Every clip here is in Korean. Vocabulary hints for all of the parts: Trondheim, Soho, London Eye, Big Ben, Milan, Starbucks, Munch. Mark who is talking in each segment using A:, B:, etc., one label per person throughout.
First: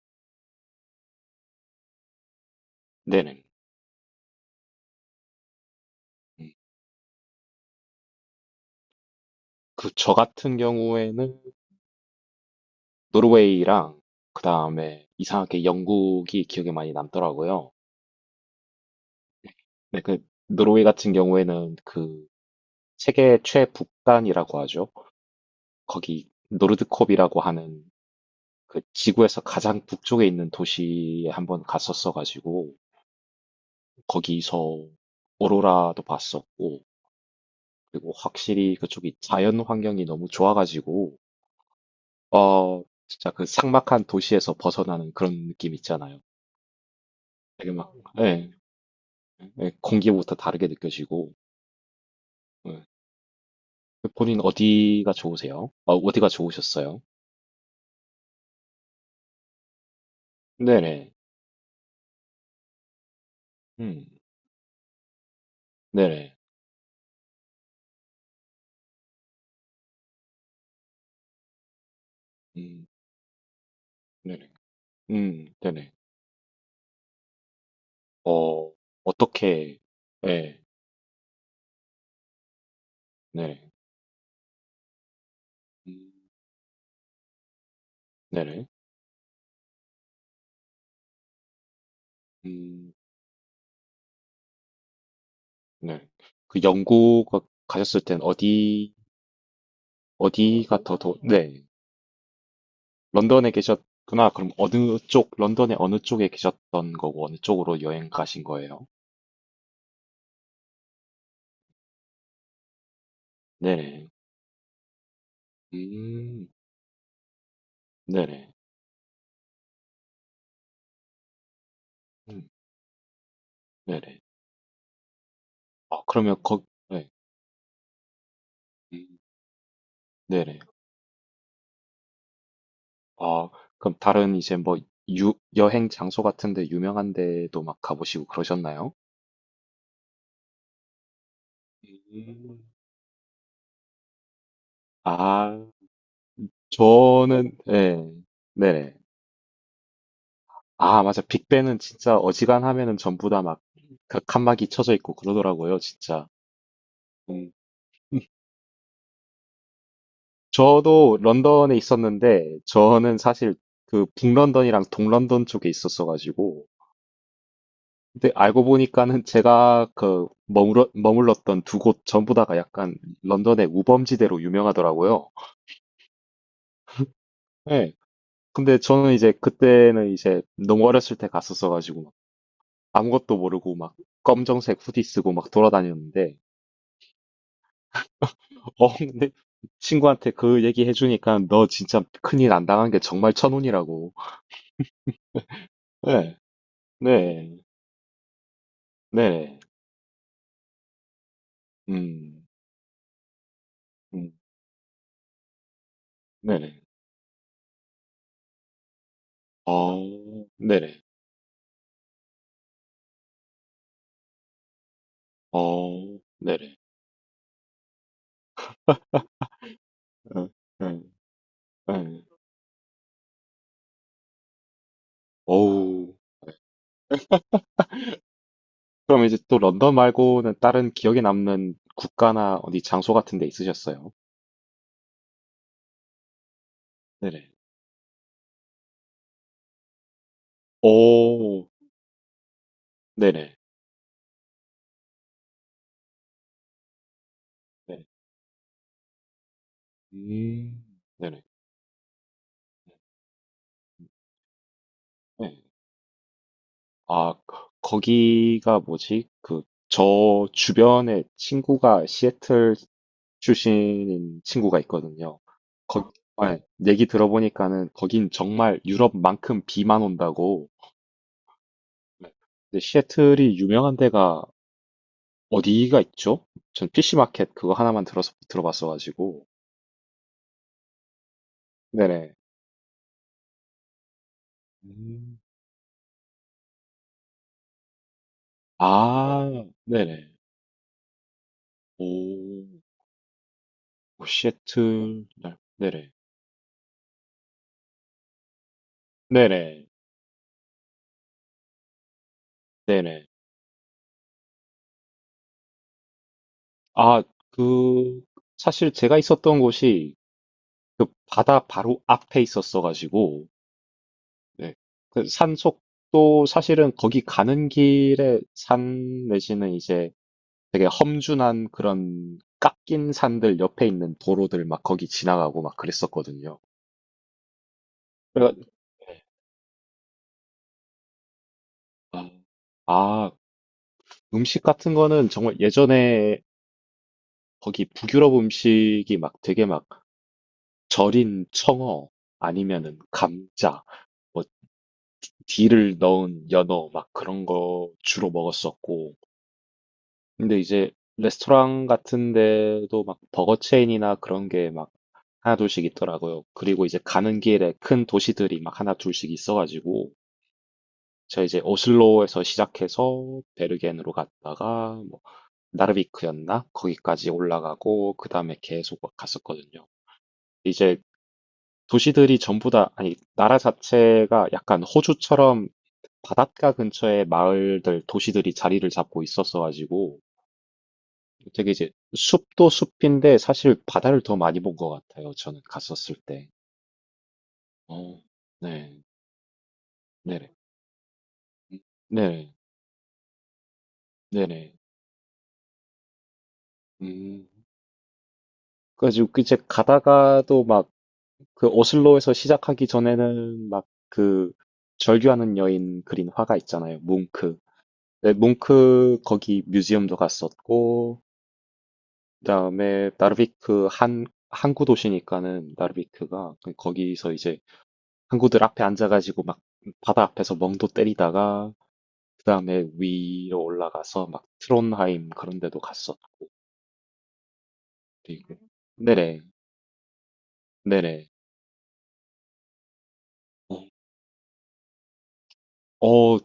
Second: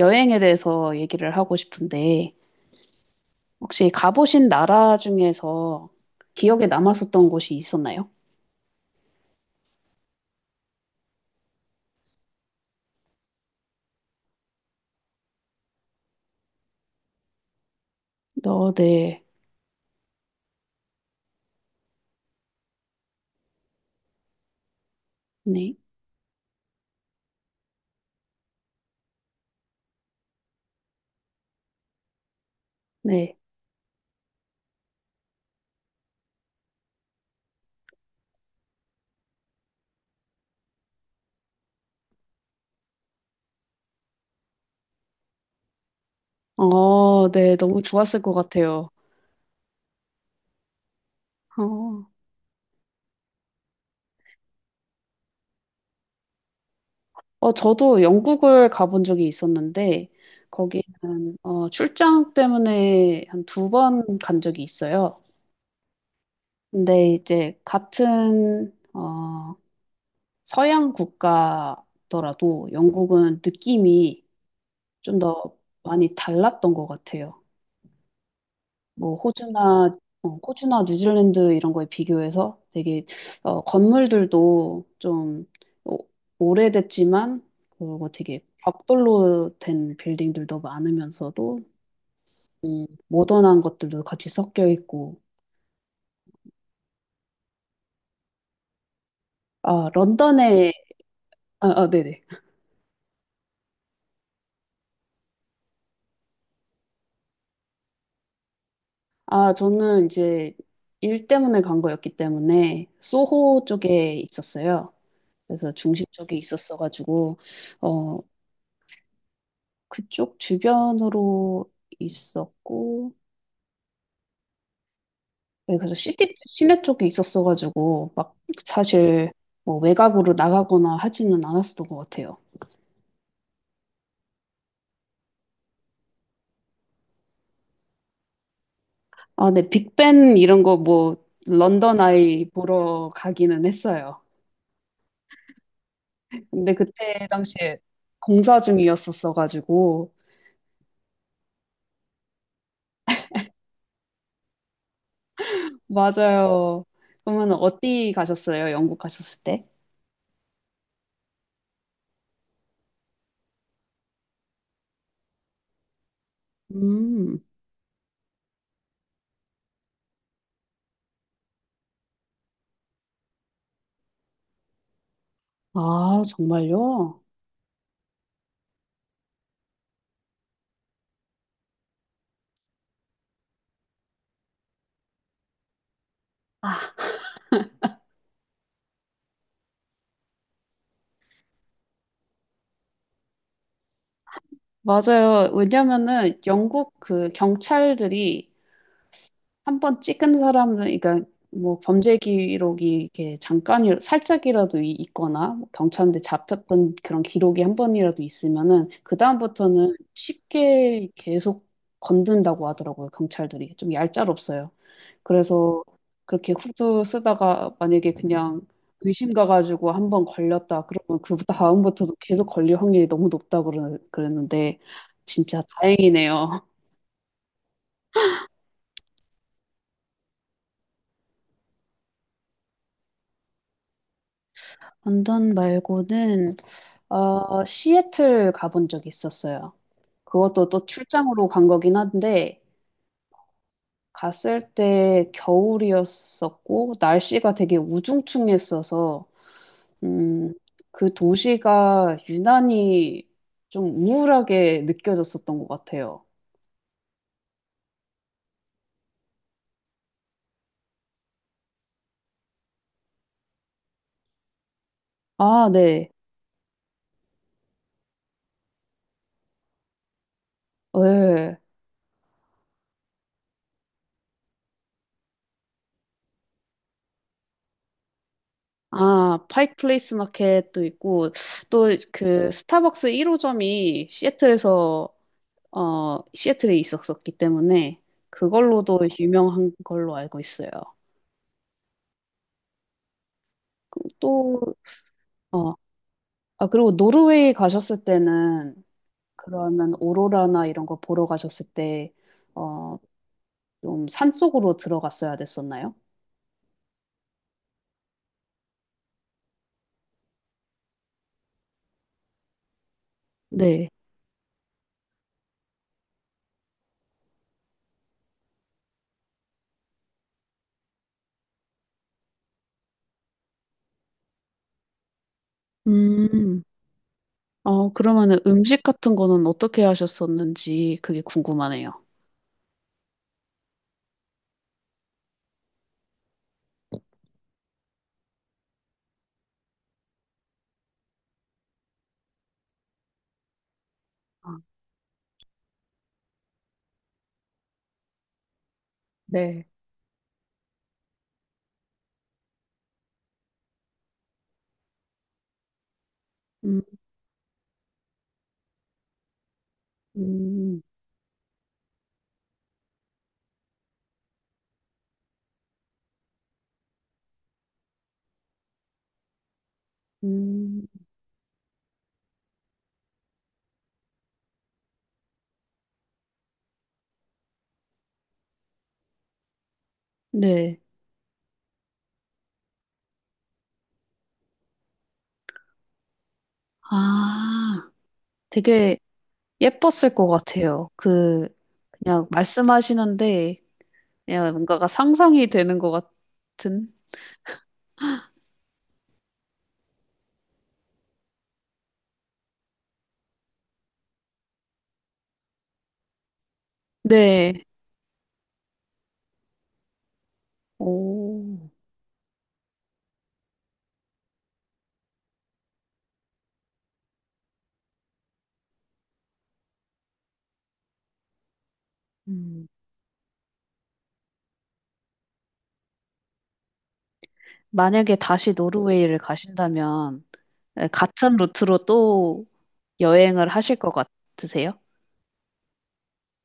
A: 여행에 대해서 얘기를 하고 싶은데,
B: 네네.
A: 혹시 가보신 나라 중에서
B: 음.
A: 기억에 남았었던 곳이 있었나요?
B: 그 저 같은 경우에는 노르웨이랑 그다음에 이상하게 영국이 기억에 많이 남더라고요.
A: 어, 네.
B: 네, 그 노르웨이 같은 경우에는 그 세계 최북단이라고 하죠.
A: 네.
B: 거기 노르드콥이라고 하는 그 지구에서 가장 북쪽에 있는 도시에 한번 갔었어 가지고
A: 네.
B: 거기서 오로라도 봤었고, 그리고 확실히 그쪽이 자연 환경이 너무 좋아 가지고 진짜 그 삭막한 도시에서 벗어나는 그런 느낌 있잖아요.
A: 어, 네.
B: 되게
A: 너무
B: 막,
A: 좋았을 것
B: 예,
A: 같아요.
B: 예, 공기부터 다르게 느껴지고,
A: 어,
B: 예. 본인 어디가 좋으세요? 어디가 좋으셨어요?
A: 저도 영국을 가본 적이 있었는데,
B: 네네,
A: 거기는 출장 때문에 한 두
B: 음,
A: 번 간 적이 있어요.
B: 네네,
A: 근데 이제 같은 서양 국가더라도
B: 음,
A: 영국은 느낌이
B: 네네,
A: 좀 더
B: 네네,
A: 많이 달랐던 것 같아요.
B: 어,
A: 뭐
B: 어떻게,
A: 호주나
B: 예,
A: 호주나 뉴질랜드 이런 거에 비교해서 되게
B: 네네,
A: 건물들도 좀 오-
B: 음,
A: 오래됐지만 그리고 되게
B: 네네,
A: 벽돌로 된 빌딩들도 많으면서도
B: 음,
A: 모던한 것들도 같이 섞여 있고
B: 네. 그 영국 가셨을 땐 어디,
A: 아 런던에
B: 어디가 더, 더, 네,
A: 아, 아 네네
B: 런던에 계셨구나. 그럼 어느 쪽, 런던의 어느 쪽에 계셨던 거고, 어느 쪽으로 여행 가신 거예요?
A: 아 저는 이제 일 때문에 간 거였기 때문에 소호
B: 네네,
A: 쪽에 있었어요. 그래서 중심 쪽에
B: 음.
A: 있었어가지고 어,
B: 네네.
A: 그쪽 주변으로
B: 음.
A: 있었고,
B: 네네.
A: 네, 그래서
B: 아, 그러면 거
A: 시내 쪽에
B: 네.
A: 있었어가지고, 막
B: 음.
A: 사실 뭐 외곽으로
B: 네네.
A: 나가거나 하지는 않았었던 것 같아요.
B: 아, 그럼 다른 이제 뭐 유 여행 장소 같은 데 유명한 데도 막 가 보시고 그러셨나요?
A: 아, 네, 빅벤 이런 거 뭐, 런던 아이
B: 음.
A: 보러 가기는 했어요.
B: 아,
A: 근데 그때
B: 저는
A: 당시에
B: 예.
A: 공사
B: 네네.
A: 중이었었어가지고,
B: 아, 맞아. 빅벤은 진짜 어지간하면은 전부 다 막 그 칸막이 쳐져 있고 그러더라고요, 진짜.
A: 맞아요.
B: 음.
A: 그러면 어디
B: 음.
A: 가셨어요? 영국 가셨을 때?
B: 저도 런던에 있었는데, 저는 사실 그 북런던이랑 동런던 쪽에 있었어 가지고,
A: 음,
B: 근데 알고 보니까는 제가 그 머물렀던 두 곳 전부 다가 약간 런던의 우범지대로 유명하더라고요.
A: 아, 정말요?
B: 예. 근데 저는 이제 그때는 이제 너무 어렸을 때 갔었어가지고 막 아무것도 모르고 막 검정색 후디 쓰고 막 돌아다녔는데,
A: 아,
B: 근데 친구한테 그 얘기 해주니까 너 진짜 큰일 안 당한 게 정말 천운이라고.
A: 맞아요.
B: 네,
A: 왜냐면은 영국 그
B: 네,
A: 경찰들이
B: 네,
A: 한 번 찍은 사람은, 그러니까 뭐 범죄
B: 음,
A: 기록이 이렇게 잠깐이
B: 음,
A: 살짝이라도 있거나 뭐 경찰한테
B: 네네,
A: 잡혔던 그런 기록이 한 번이라도 있으면은 그 다음부터는
B: 어, 네네,
A: 쉽게 계속 건든다고 하더라고요. 경찰들이 좀 얄짤없어요. 그래서
B: 어,
A: 그렇게
B: 네네,
A: 후드 쓰다가 만약에 그냥 의심 가가지고 한 번
B: 응,
A: 걸렸다
B: 응,
A: 그러면 그 다음부터도
B: 응.
A: 계속 걸릴 확률이 너무 높다고 그랬는데 진짜
B: 어우.
A: 다행이네요.
B: 그럼 이제 또 런던 말고는 다른 기억에 남는 국가나 어디 장소 같은 데 있으셨어요?
A: 언던 말고는
B: 네네.
A: 어, 시애틀 가본 적 있었어요. 그것도 또 출장으로 간
B: 오,
A: 거긴 한데,
B: 네네.
A: 갔을 때 겨울이었었고, 날씨가 되게
B: 네.
A: 우중충했어서, 음,
B: 음,
A: 그
B: 네네.
A: 도시가 유난히 좀 우울하게 느껴졌었던
B: 네.
A: 것 같아요.
B: 아, 거기가 뭐지? 그, 저 주변에 친구가 시애틀 출신인 친구가 있거든요.
A: 아, 네.
B: 거, 아, 얘기 들어보니까는 거긴 정말 유럽만큼 비만 온다고.
A: 네.
B: 네. 근데 시애틀이 유명한 데가 어디가 있죠? 전 PC 마켓 그거 하나만 들어서 들어봤어가지고.
A: 아, 파이크 플레이스 마켓도 있고, 또
B: 네네.
A: 그 스타벅스 1호점이
B: 음,
A: 시애틀에 있었었기 때문에 그걸로도
B: 아,
A: 유명한 걸로
B: 네네.
A: 알고 있어요.
B: 오,
A: 그
B: 오,
A: 또,
B: 시애틀,
A: 어,
B: 네네.
A: 아, 그리고 노르웨이 가셨을 때는
B: 네네.
A: 그러면 오로라나 이런 거 보러 가셨을 때, 어,
B: 네네.
A: 좀 산속으로 들어갔어야 됐었나요?
B: 아, 그, 사실 제가 있었던 곳이 그 바다 바로 앞에 있었어가지고,
A: 네.
B: 네. 그 산속도 사실은 거기 가는 길에 산 내지는 이제 되게 험준한 그런 깎인 산들 옆에 있는 도로들 막 거기 지나가고 막 그랬었거든요.
A: 음, 어, 그러면은
B: 그래가-
A: 음식 같은 거는 어떻게 하셨었는지 그게 궁금하네요.
B: 아, 아, 음식 같은 거는 정말 예전에 거기 북유럽 음식이 막 되게 막 절인 청어 아니면은 감자, 뭐
A: 아,
B: 딜을 넣은 연어 막 그런 거 주로 먹었었고,
A: 네.
B: 근데 이제 레스토랑 같은 데도 막 버거 체인이나 그런 게 막 하나 둘씩 있더라고요.
A: 음,
B: 그리고 이제 가는 길에 큰 도시들이 막 하나 둘씩 있어가지고
A: 음,
B: 제가 이제 오슬로에서 시작해서 베르겐으로 갔다가 뭐 나르비크였나? 거기까지 올라가고 그 다음에 계속 막 갔었거든요.
A: 음,
B: 이제 도시들이 전부 다, 아니, 나라 자체가 약간 호주처럼 바닷가 근처에 마을들 도시들이 자리를 잡고 있었어가지고
A: 네.
B: 되게 이제 숲도 숲인데 사실 바다를 더 많이 본 것 같아요. 저는 갔었을 때.
A: 아,
B: 어,
A: 되게
B: 네,
A: 예뻤을 것
B: 네네,
A: 같아요. 그, 그냥
B: 네,
A: 말씀하시는데, 그냥
B: 네네.
A: 뭔가가 상상이 되는 것 같은?
B: 음, 그래가지고 그 이제 가다가도 막 그 오슬로에서 시작하기 전에는 막 그 절규하는 여인 그린 화가 있잖아요. 뭉크.
A: 네.
B: 네, 뭉크 거기 뮤지엄도 갔었고,
A: 오.
B: 그다음에 나르비크 한 항구 도시니까는 나르비크가 그 거기서 이제 항구들 앞에 앉아가지고 막 바다 앞에서 멍도 때리다가 그
A: 음.
B: 다음에 위로 올라가서 막 트론하임 그런 데도 갔었고.
A: 만약에 다시
B: 그리고
A: 노르웨이를
B: 네네.
A: 가신다면, 네,
B: 네네.
A: 같은 루트로 또 여행을
B: 어
A: 하실 것 같으세요?
B: 어,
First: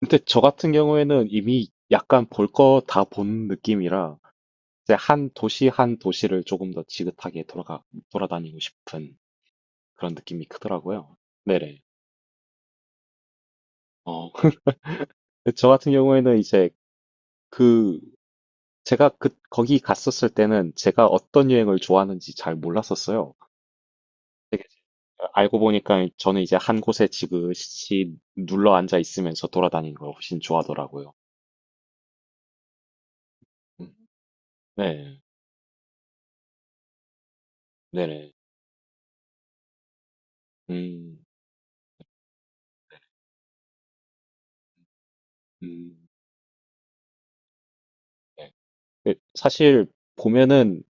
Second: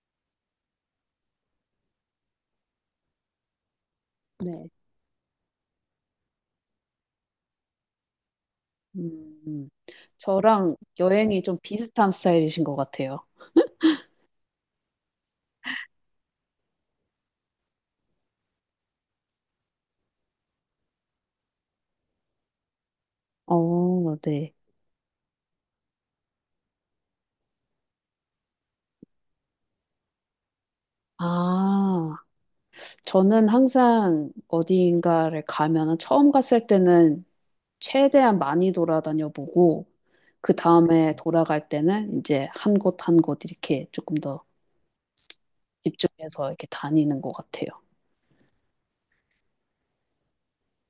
B: 근데 저 같은 경우에는 이미 약간 볼 거 다 본 느낌이라
A: 네.
B: 이제 한 도시 한 도시를 조금 더 지긋하게 돌아가 돌아다니고 싶은
A: 음,
B: 그런 느낌이
A: 저랑
B: 크더라고요.
A: 여행이 좀
B: 네네.
A: 비슷한 스타일이신 것 같아요.
B: 어, 근데 저 같은 경우에는 이제 그 제가 그 거기 갔었을 때는 제가 어떤 여행을 좋아하는지 잘 몰랐었어요.
A: 어, 네.
B: 되게 알고 보니까 저는 이제 한 곳에 지그시 눌러 앉아 있으면서 돌아다니는 걸 훨씬 좋아하더라고요.
A: 아, 저는
B: 음,
A: 항상
B: 네,
A: 어디인가를 가면은 처음 갔을 때는
B: 네네.
A: 최대한 많이 돌아다녀 보고 그 다음에
B: 음,
A: 돌아갈 때는 이제 한 곳 한 곳 이렇게 조금 더
B: 음,
A: 집중해서 이렇게 다니는 것 같아요.
B: 네. 근데 사실 보면은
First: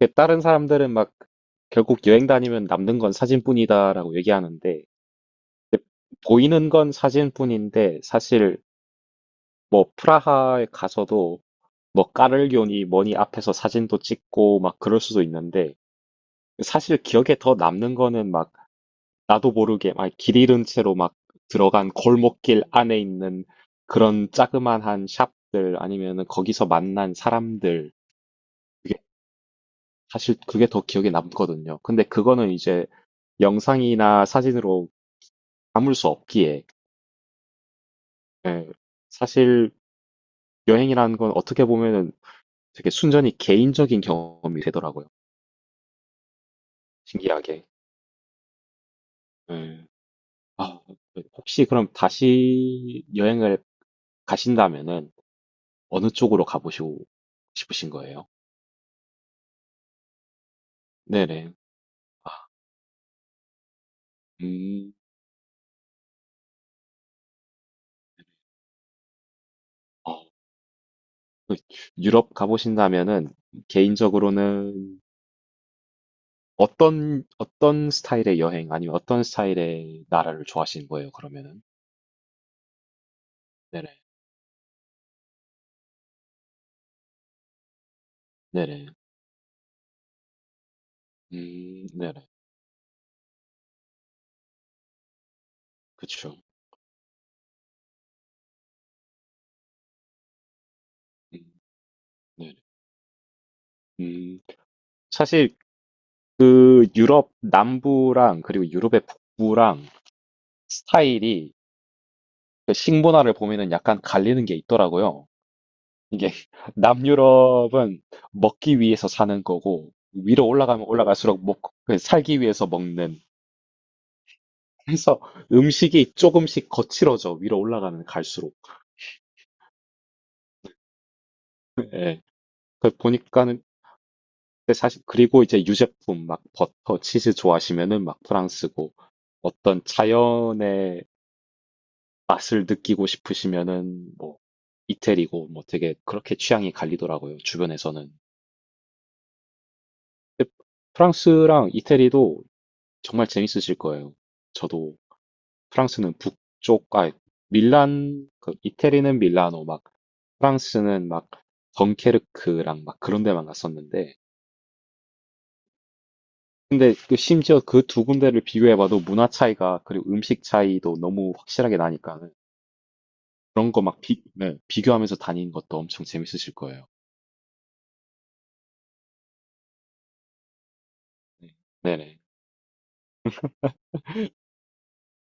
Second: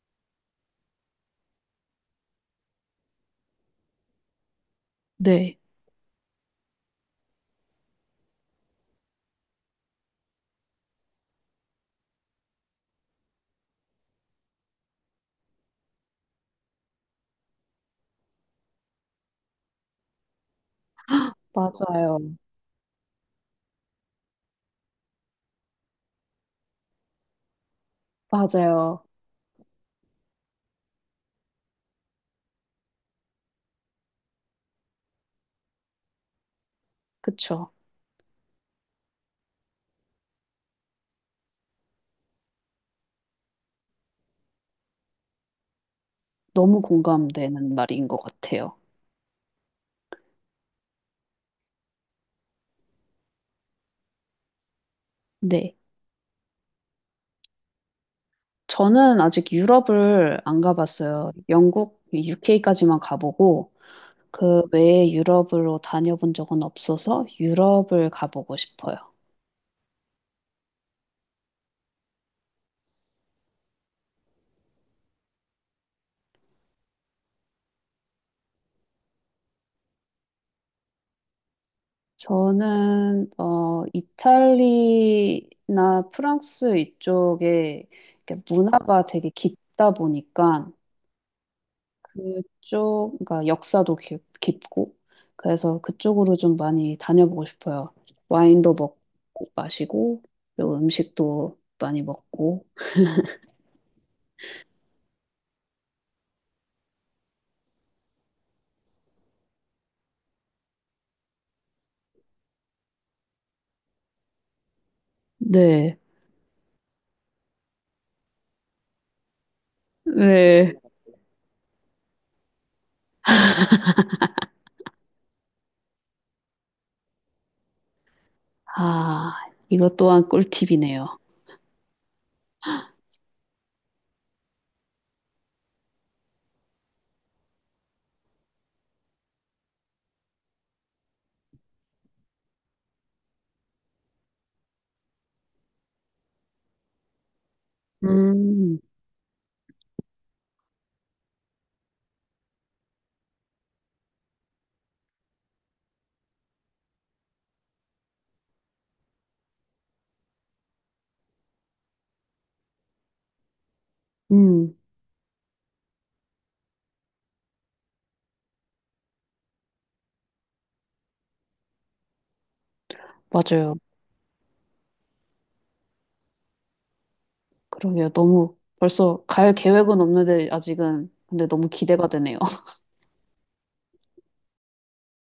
B: 이렇게 다른 사람들은 막 결국 여행 다니면 남는 건 사진뿐이다라고 얘기하는데,
A: 네,
B: 보이는 건 사진뿐인데 사실 뭐 프라하에 가서도 뭐 까르기교니 뭐니 앞에서 사진도 찍고 막 그럴 수도 있는데 사실 기억에 더 남는 거는 막 나도 모르게 막 길 잃은 채로 막 들어간
A: 맞아요.
B: 골목길 안에 있는 그런 자그마한 샵들 아니면은 거기서 만난 사람들, 그게
A: 맞아요.
B: 사실 그게 더 기억에 남거든요. 근데 그거는 이제 영상이나 사진으로 담을 수 없기에,
A: 그쵸.
B: 예, 사실 여행이라는 건 어떻게 보면은 되게 순전히 개인적인 경험이 되더라고요.
A: 너무
B: 신기하게.
A: 공감되는 말인 것 같아요.
B: 예. 아, 네. 혹시 그럼 다시 여행을 가신다면은
A: 네.
B: 어느 쪽으로 가보시고 싶으신 거예요?
A: 저는 아직 유럽을 안 가봤어요.
B: 네네.
A: 영국, UK까지만 가보고 그
B: 음,
A: 외에 유럽으로 다녀본 적은 없어서 유럽을 가보고 싶어요.
B: 어, 그 유럽 가보신다면은 개인적으로는 어떤, 어떤 스타일의 여행 아니면 어떤 스타일의 나라를 좋아하시는 거예요, 그러면은?
A: 저는 어
B: 네네.
A: 이탈리나 프랑스 이쪽에 이렇게
B: 네네.
A: 문화가 되게 깊다 보니까
B: 네네.
A: 그쪽 그러니까 역사도 깊고 그래서
B: 그쵸.
A: 그쪽으로 좀 많이 다녀보고 싶어요. 와인도 먹고 마시고 그리고
B: 음,
A: 음식도 많이
B: 네네.
A: 먹고
B: 음, 사실 그 유럽 남부랑 그리고 유럽의 북부랑 스타일이 그 식문화를 보면은 약간 갈리는 게 있더라고요.
A: 네.
B: 이게 남유럽은 먹기 위해서 사는 거고 위로
A: 네.
B: 올라가면 올라갈수록 먹, 그 살기 위해서 먹는, 그래서 음식이 조금씩 거칠어져 위로 올라가면 갈수록.
A: 아, 이것 또한 꿀팁이네요.
B: 예. 그 보니까는 근데 사실 그리고 이제 유제품 막 버터, 치즈 좋아하시면은 막 프랑스고 어떤 자연의 맛을 느끼고 싶으시면은 뭐 이태리고 뭐 되게 그렇게 취향이 갈리더라고요. 주변에서는.
A: 음,
B: 근데 프랑스랑 이태리도 정말 재밌으실 거예요. 저도 프랑스는 북쪽, 아, 밀란, 그 이태리는 밀라노, 막 프랑스는 막 덩케르크랑 막 그런 데만 갔었는데,
A: 음,
B: 근데 그 심지어 그 두 군데를 비교해봐도 문화 차이가, 그리고 음식 차이도 너무 확실하게 나니까는 그런
A: 맞아요.
B: 거 막 비, 네, 비교하면서 다니는 것도 엄청 재밌으실 거예요.
A: 그러게요. 너무 벌써 갈 계획은 없는데 아직은 근데
B: 네.
A: 너무 기대가
B: 네네.
A: 되네요.